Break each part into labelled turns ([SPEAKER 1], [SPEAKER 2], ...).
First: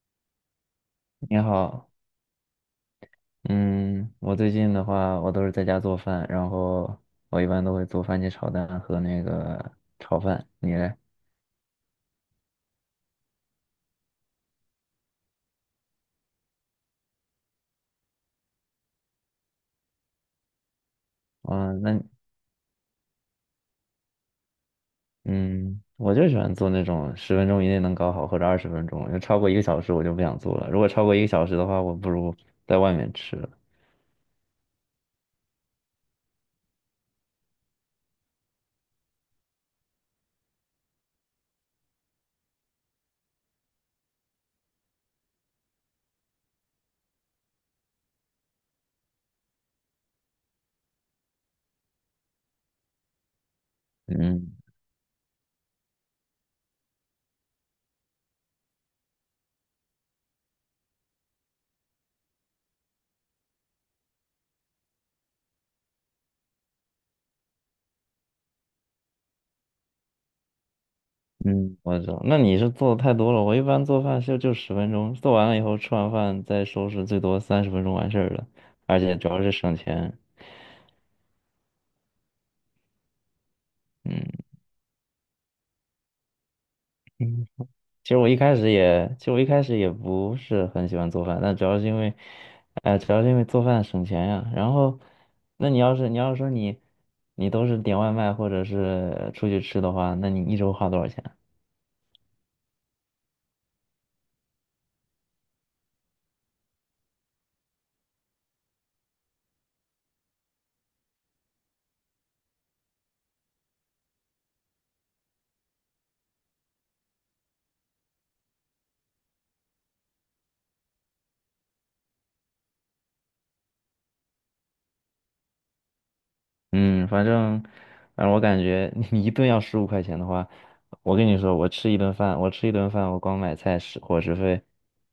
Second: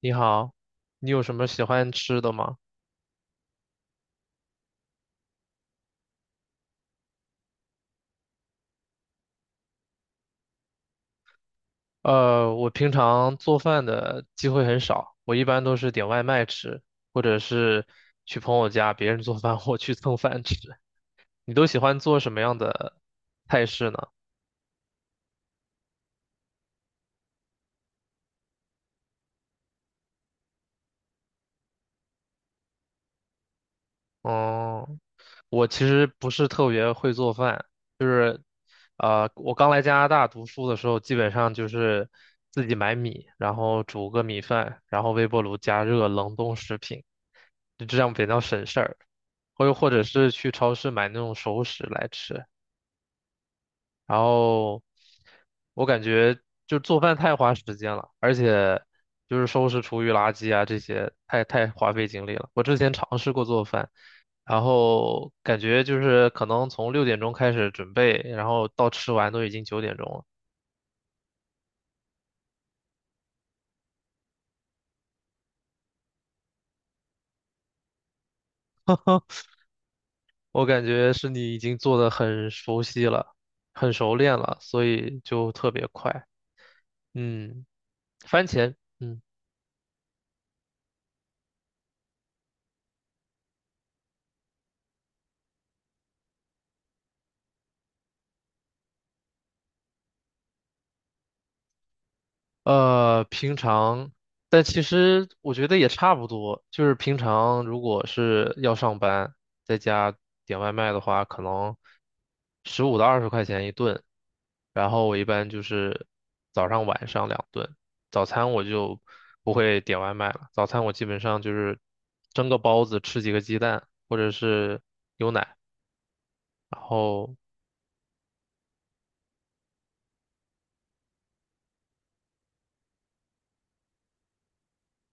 [SPEAKER 1] 你好，你有什
[SPEAKER 2] 你
[SPEAKER 1] 么喜
[SPEAKER 2] 好，
[SPEAKER 1] 欢吃的吗？
[SPEAKER 2] 嗯，我最近的话，我都是在家做饭，然后我一般都会做番茄炒蛋和那个炒饭。你嘞？
[SPEAKER 1] 我平常做饭的机会很少，我一般都是点外卖吃，或者是去朋友家别人做饭，我去蹭饭吃。你都
[SPEAKER 2] 啊，
[SPEAKER 1] 喜欢
[SPEAKER 2] 那
[SPEAKER 1] 做什么样的菜式呢？
[SPEAKER 2] 嗯，我就喜欢做那种十分钟以内能搞好，或者20分钟，就超过一个小时我就不想做了。如果超过一个小时的话，我不如在外面吃了。
[SPEAKER 1] 哦，我其实不是特别会做饭，我刚来加拿大读书的时候，基本上就是自己买米，然后煮个米饭，然后微波炉加热冷冻食品，就这样比较省事儿。或者是去超市买那种熟食来吃。然
[SPEAKER 2] 嗯
[SPEAKER 1] 后我感觉就做饭太花时间了，而且就是收拾厨余垃圾啊这些太花费精力了。我之前尝试过做饭。然后感觉就是可能从6点钟开始准备，然后到吃完都已经9点钟了。
[SPEAKER 2] 嗯，我知道。那你是做的太多了，我一般做饭就十分钟，做完了以后吃完饭再收拾，最多30分钟完事儿了，而且主要是省钱。
[SPEAKER 1] 我感觉是你已经做的很熟悉了，很熟练了，所以就特别快。
[SPEAKER 2] 嗯。
[SPEAKER 1] 嗯，
[SPEAKER 2] 其实我一
[SPEAKER 1] 番
[SPEAKER 2] 开始
[SPEAKER 1] 茄，
[SPEAKER 2] 也，
[SPEAKER 1] 嗯。
[SPEAKER 2] 其实我一开始也不是很喜欢做饭，但主要是因为，主要是因为做饭省钱呀。然后，那你要是说你，你都是点外卖或者是出去吃的话，那你一周花多少钱啊？
[SPEAKER 1] 平常，但其实我觉得也差不多。就是平常如果是要上班，在家点外卖的话，可能15到20块钱一顿。然后我一般就是早上晚上2顿，早餐我就不会点外卖了。早餐我基本上就是蒸个包子，吃几个鸡蛋，或者是牛奶。然
[SPEAKER 2] 嗯，反
[SPEAKER 1] 后
[SPEAKER 2] 正，反正，我感觉 你一顿要15块钱的话，我跟你说，我吃一顿饭，我光买菜食伙食费，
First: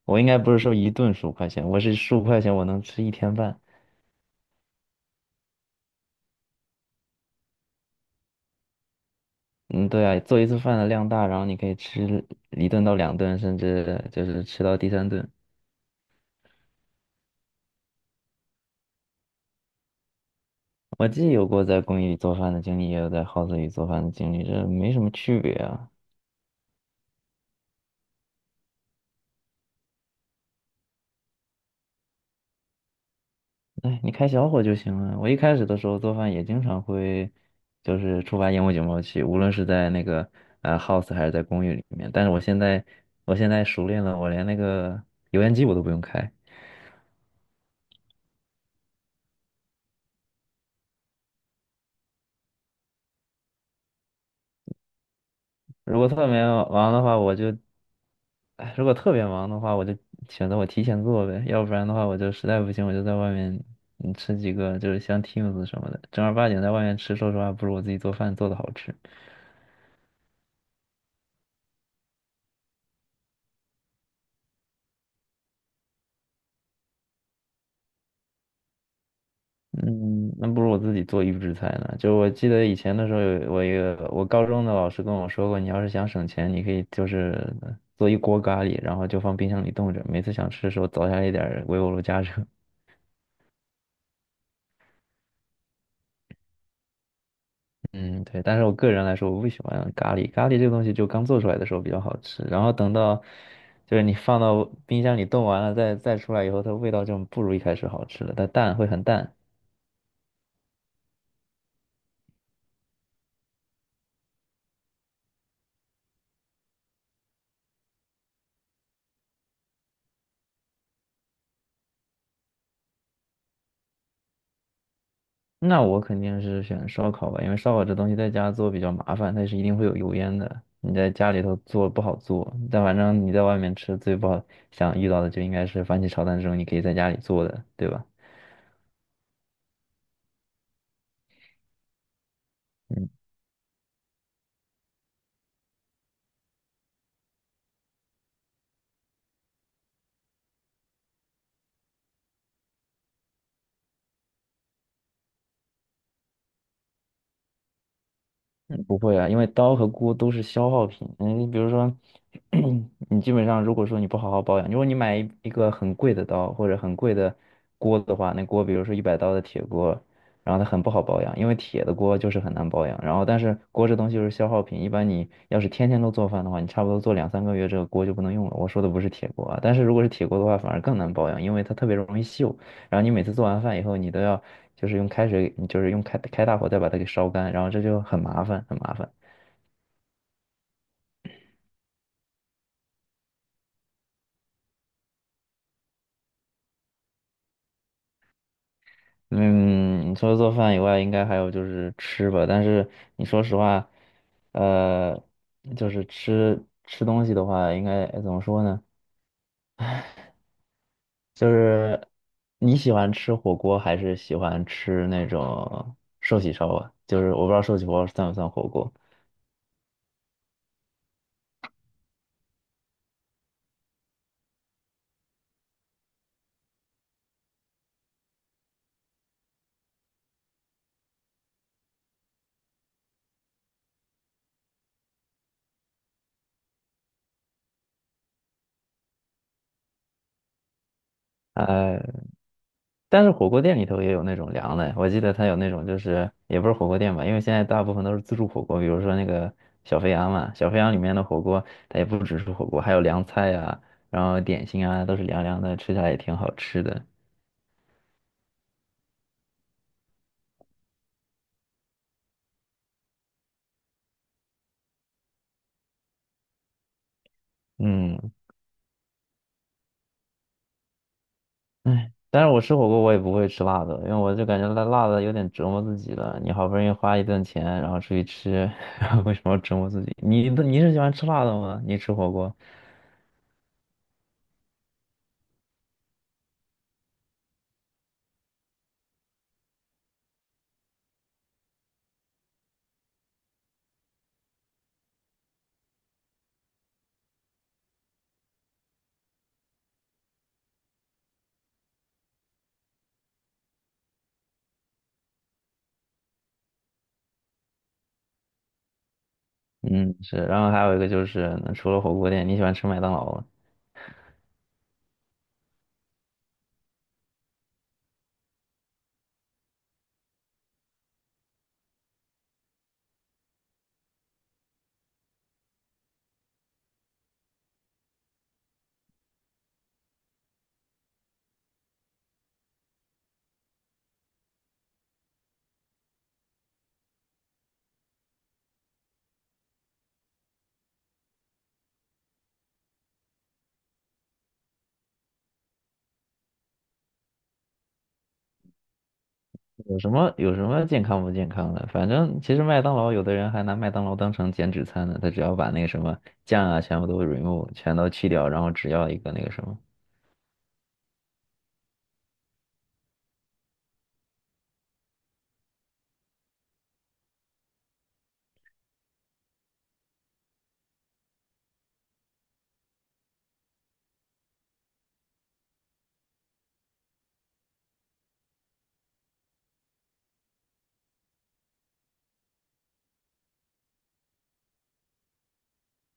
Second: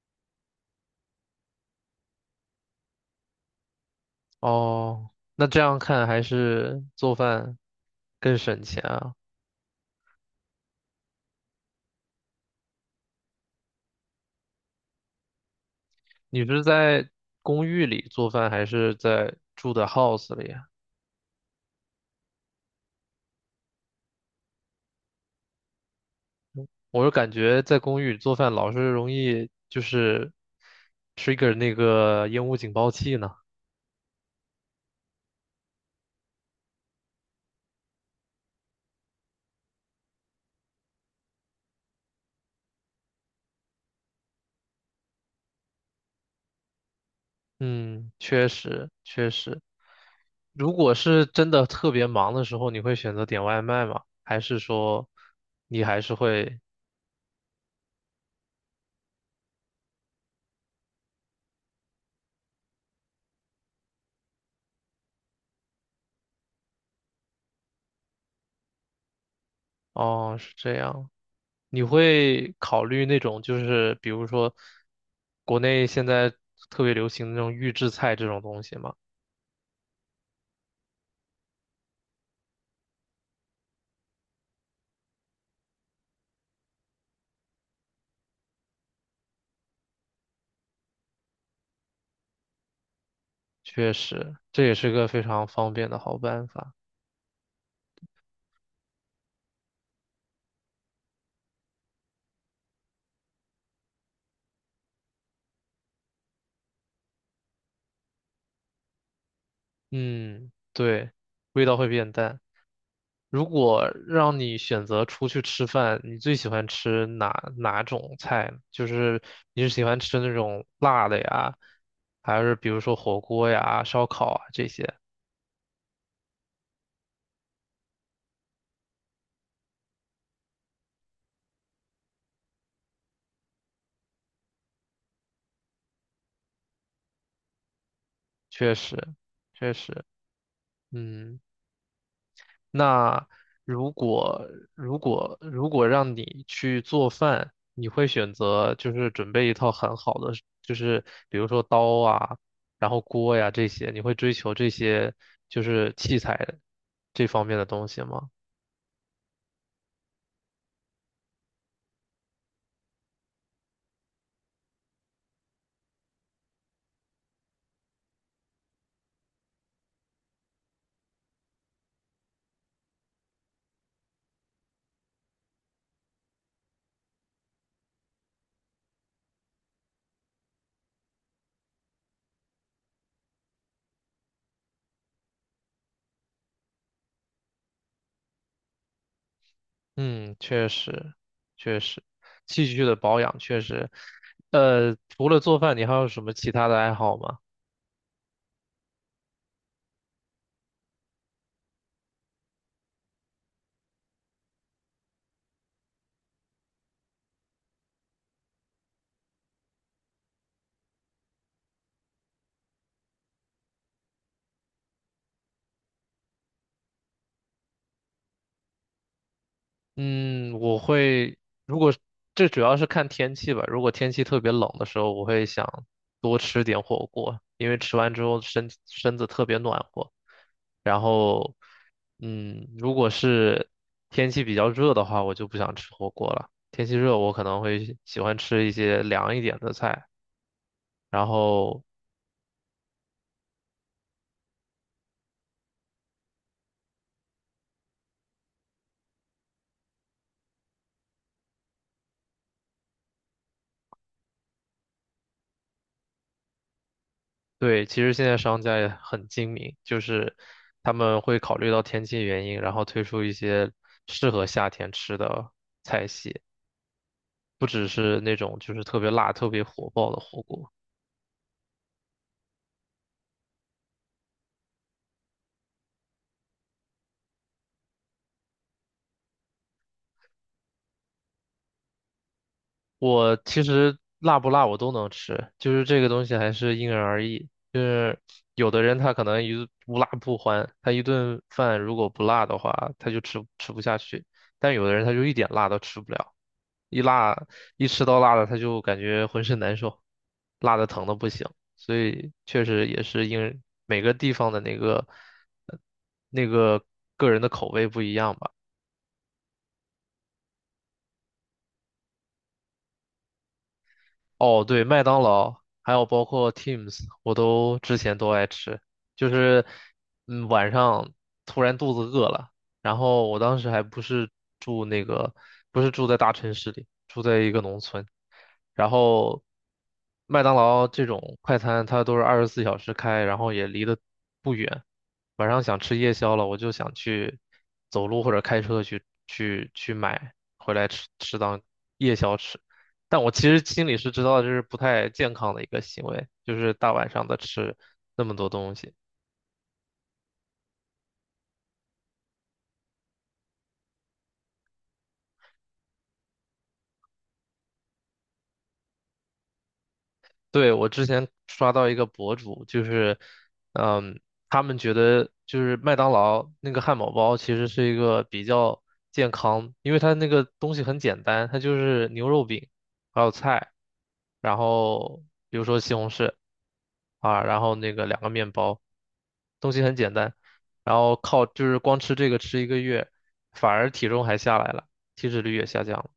[SPEAKER 2] 我应该不是说一顿十五块钱，我是十五块钱我能吃一天饭。
[SPEAKER 1] 哦，那这样看还是做饭更省钱啊。
[SPEAKER 2] 嗯，对啊，做一次饭的量大，然后你可以吃一顿到两顿，甚至就是吃到第三顿。
[SPEAKER 1] 你是在公寓里做饭，还是在住的 house 里啊？
[SPEAKER 2] 我既有过在公寓里做饭的经历，也有在 house 里做饭的经历，这没什么区别啊。
[SPEAKER 1] 我是感觉在公寓里做饭老是容易就是 trigger 那个烟雾警报器呢。
[SPEAKER 2] 哎，你开小火就行了。我一开始的时候做饭也经常会，就是触发烟雾警报器，无论是在那个house 还是在公寓里面。但是我现在熟练了，我连那个油烟机我都不用开。
[SPEAKER 1] 嗯，确实确实。如果是真的特别忙的时候，你会选择点外卖吗？还是说你
[SPEAKER 2] 如
[SPEAKER 1] 还
[SPEAKER 2] 果
[SPEAKER 1] 是
[SPEAKER 2] 特别
[SPEAKER 1] 会？
[SPEAKER 2] 忙的话，我就，哎，如果特别忙的话，我就选择我提前做呗，要不然的话，我就实在不行，我就在外面吃几个，就是像 Teams 什么的，正儿八经在外面吃，说实话，不如我自己做饭做的好吃。
[SPEAKER 1] 哦，是这样。你会考虑那种就是比如说国内现在特别流行的那种预制菜这种东西吗？
[SPEAKER 2] 嗯，那不如我自己做预制菜呢。就我记得以前的时候有，我一个我高中的老师跟我说过，你要是想省钱，你可以就是做一锅咖喱，然后就放冰箱里冻着，每次想吃的时候凿下来一点儿微波炉加热。
[SPEAKER 1] 确实，这也是个非常方便的好办法。
[SPEAKER 2] 嗯，对，但是我个人来说，我不喜欢咖喱。咖喱这个东西，就刚做出来的时候比较好吃，然后等到就是你放到冰箱里冻完了，再出来以后，它味道就不如一开始好吃了，它淡会很淡。
[SPEAKER 1] 嗯，对，味道会变淡。如果让你选择出去吃饭，你最喜欢吃哪种菜呢就是你是喜欢吃那种辣的呀，还是比如说火锅呀、烧烤啊这些？
[SPEAKER 2] 那我肯定是选烧烤吧，因为烧烤这东西在家做比较麻烦，它是一定会有油烟的。你在家里头做不好做，但反正你在外面吃最不好想遇到的就应该是番茄炒蛋这种，你可以在家里做的，对吧？
[SPEAKER 1] 确实，确实，嗯。
[SPEAKER 2] 嗯。
[SPEAKER 1] 那如果如果让你去做饭，你会选择就是准备一套很好的，就是比如说刀啊，然后锅呀这些，你会追求这些就是器材这方面的东西吗？
[SPEAKER 2] 嗯不会啊，因为刀和锅都是消耗品。嗯，你比如说，你基本上如果说你不好好保养，如果你买一个很贵的刀或者很贵的锅的话，那锅比如说100刀的铁锅，然后它很不好保养，因为铁的锅就是很难保养。然后但是锅这东西就是消耗品，一般你要是天天都做饭的话，你差不多做两三个月这个锅就不能用了。我说的不是铁锅啊，但是如果是铁锅的话，反而更难保养，因为它特别容易锈。然后你每次做完饭以后，你都要就是用开水，你就是用开大火再把它给烧干，然后这就很麻烦，很麻烦。
[SPEAKER 1] 嗯，确实，确实，器具的保养确实，除了做饭，你还有什么其他的爱好吗？
[SPEAKER 2] 嗯，你除了做饭以外，应该还有就是吃吧。但是你说实话，呃，就是吃吃东西的话，应该怎么说呢？就是你喜欢吃火锅还是喜欢吃那种寿喜烧啊？就是我不知道寿喜烧算不算火锅。
[SPEAKER 1] 嗯，我会，如果这主要是看天气吧。如果天气特别冷的时候，我会想多吃点火锅，因为吃完之后身子特别暖和。然后，嗯，如果是天气比较热的话，我就不想吃火锅了。天气热，我可能会喜欢吃一些凉一点的菜，然后
[SPEAKER 2] 哎，但是火锅店里头也有那种凉的，我记得它有那种就是也不是火锅店吧，因为现在大部分都是自助火锅，比如说那个小肥羊嘛，小肥羊里面的火锅它也不只是火锅，还有凉菜啊，然后点心啊都是凉凉的，吃起来也挺好吃的。
[SPEAKER 1] 对，其实现在商家也很精明，就是他们会考虑到天气原因，然后推出一些适合夏天吃的菜系，不只是
[SPEAKER 2] 嗯，
[SPEAKER 1] 那种就是特别辣、特别火爆的火锅。
[SPEAKER 2] 哎，但是我吃火锅我也不会吃辣的，因为我就感觉辣辣的有点折磨自己了。你好不容易花一顿钱，然后出去吃，然后为什么要折磨自己？你是喜欢吃辣的吗？你吃火锅？
[SPEAKER 1] 我其实辣不辣我都能吃，就是这个东西还是因人而异。就是有的人他可能一无辣不欢，他一顿饭如果不辣的话，他就吃不下去；但有的人他就一点辣都吃不了。一辣一吃到辣的，他就感觉浑身难受，辣的疼的不行。所以确实也是因每个地方的呃那个个人的口味不一样吧。
[SPEAKER 2] 嗯，是。然后还有一个就是，除了火锅店，你喜欢吃麦当劳吗？
[SPEAKER 1] 哦，对，麦当劳，还有包括 Teams,我都之前都爱吃。就是，嗯，晚上突然肚子饿了，然后我当时还不是住那个，不是住在大城市里，住在一个农村。然后，麦当劳这种快餐它都是24小时开，然后也离得不远。晚上想吃夜宵了，我就想走路或者开车去买回来吃当夜宵吃。但我其实心里是知道这是不太健康的一个行为，就是大晚上的吃那么多东西。
[SPEAKER 2] 有什么健康不健康的？反正其实麦当劳有的人还拿麦当劳当成减脂餐呢，他只要把那个什么酱啊全部都 remove，全都去掉，然后只要一个那个什么。
[SPEAKER 1] 对，我之前刷到一个博主，就是，嗯，他们觉得就是麦当劳那个汉堡包其实是一个比较健康，因为它那个东西很简单，它就是牛肉饼，还有菜，然后比如说西红柿啊，然后那个2个面包，东西很简单，然后靠就是光吃这个吃1个月，反而体重还下来了，体脂率也下降了。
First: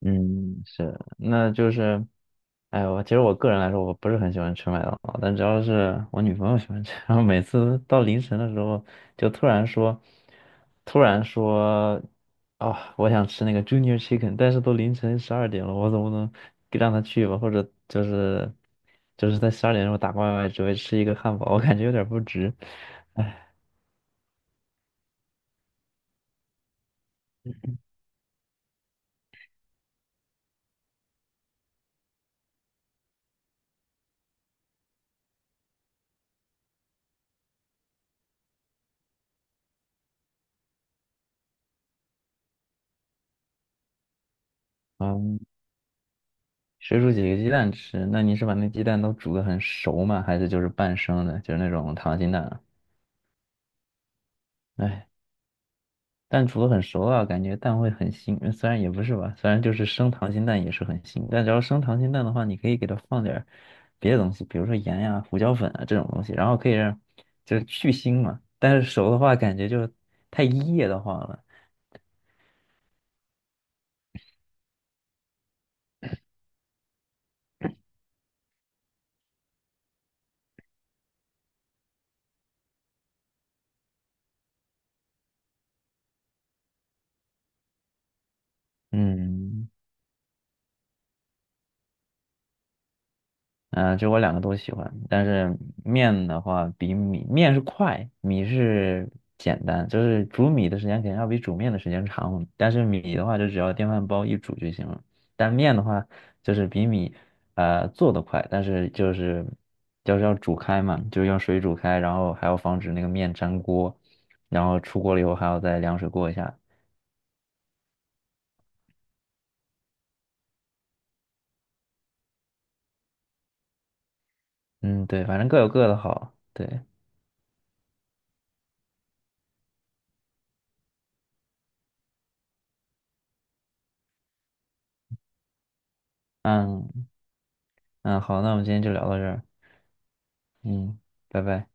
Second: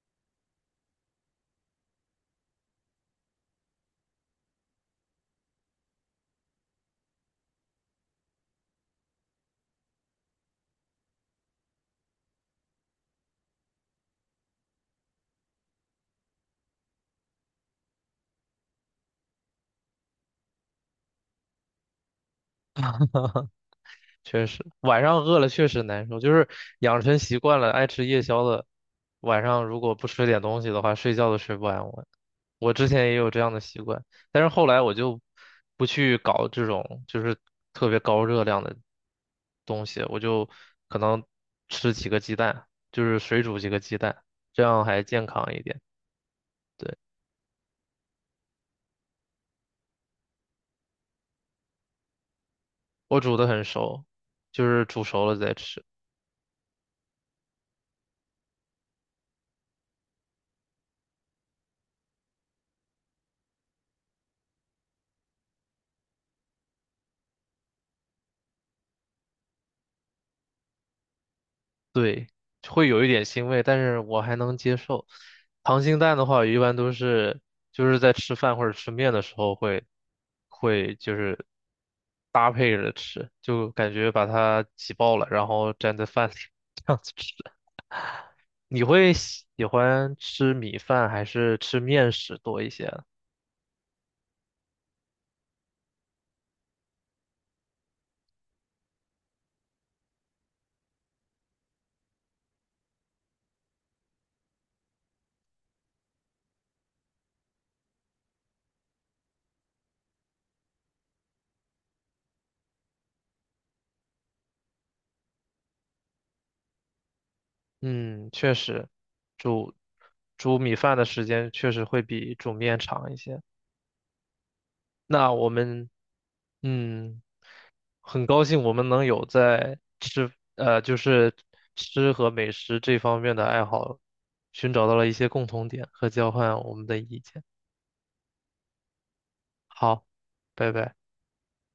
[SPEAKER 2] 嗯，是，那就是，哎，我其实我个人来说，我不是很喜欢吃麦当劳，但只要是我女朋友喜欢吃，然后每次到凌晨的时候，就突然说，啊、我想吃那个 Junior Chicken，但是都凌晨十二点了，我总不能给让她去吧？或者就是，就是在12点钟时候打外卖，只为吃一个汉堡，我感觉有点不值。
[SPEAKER 1] 确实，晚上饿了确实难受，就是养成习惯了爱吃夜宵的，晚上如果不吃点东西的话，睡觉都睡不安稳。我之前也有这样的习惯，但是后来我就不去搞这种就是特别高热量的东西，我就可能吃几个鸡蛋，就是水煮几个鸡蛋，这样还健
[SPEAKER 2] 嗯，
[SPEAKER 1] 康一点。对，
[SPEAKER 2] 水煮几个鸡蛋吃，那你是把那鸡蛋都煮得很熟吗？还是就是半生的，就是那种溏心蛋啊？
[SPEAKER 1] 我煮的很熟，就是煮
[SPEAKER 2] 哎，
[SPEAKER 1] 熟了再吃。
[SPEAKER 2] 蛋煮了很熟啊，感觉蛋会很腥，虽然也不是吧，虽然就是生溏心蛋也是很腥，但只要生溏心蛋的话，你可以给它放点儿别的东西，比如说盐呀、胡椒粉啊这种东西，然后可以让就是去腥嘛。但是熟的话，感觉就太噎得慌了。
[SPEAKER 1] 对，会有一点腥味，但是我还能接受。溏心蛋的话，一般都是就是在吃饭或者吃面的时候会就是搭配着吃，就感觉把它挤爆了，然后蘸在饭里 这样子吃。你会喜
[SPEAKER 2] 嗯。
[SPEAKER 1] 欢吃米饭还是吃面食多一些啊？
[SPEAKER 2] 嗯、就我两个都喜欢，但是面的话比米面是快，米是简单，就是煮米的时间肯定要比煮面的时间长，但是米的话就只要电饭煲一煮就行了。但面的话就是比米做的快，但是就是就是要煮开嘛，就是用水煮开，然后还要防止那个面粘锅，然后出锅了以后还要再凉水过一下。
[SPEAKER 1] 嗯，确实，煮煮米饭的时间确实会比煮面长一些。
[SPEAKER 2] 嗯，对，
[SPEAKER 1] 那
[SPEAKER 2] 反
[SPEAKER 1] 我
[SPEAKER 2] 正各有各
[SPEAKER 1] 们
[SPEAKER 2] 的好。对，
[SPEAKER 1] 嗯。很高兴我们能有在吃，就是吃和美食这方面的爱好，寻找到了一些共同点和交换我们的
[SPEAKER 2] 嗯
[SPEAKER 1] 意见。
[SPEAKER 2] 嗯，好，那我们今天就聊到这儿。
[SPEAKER 1] 好，拜拜。
[SPEAKER 2] 嗯，拜拜。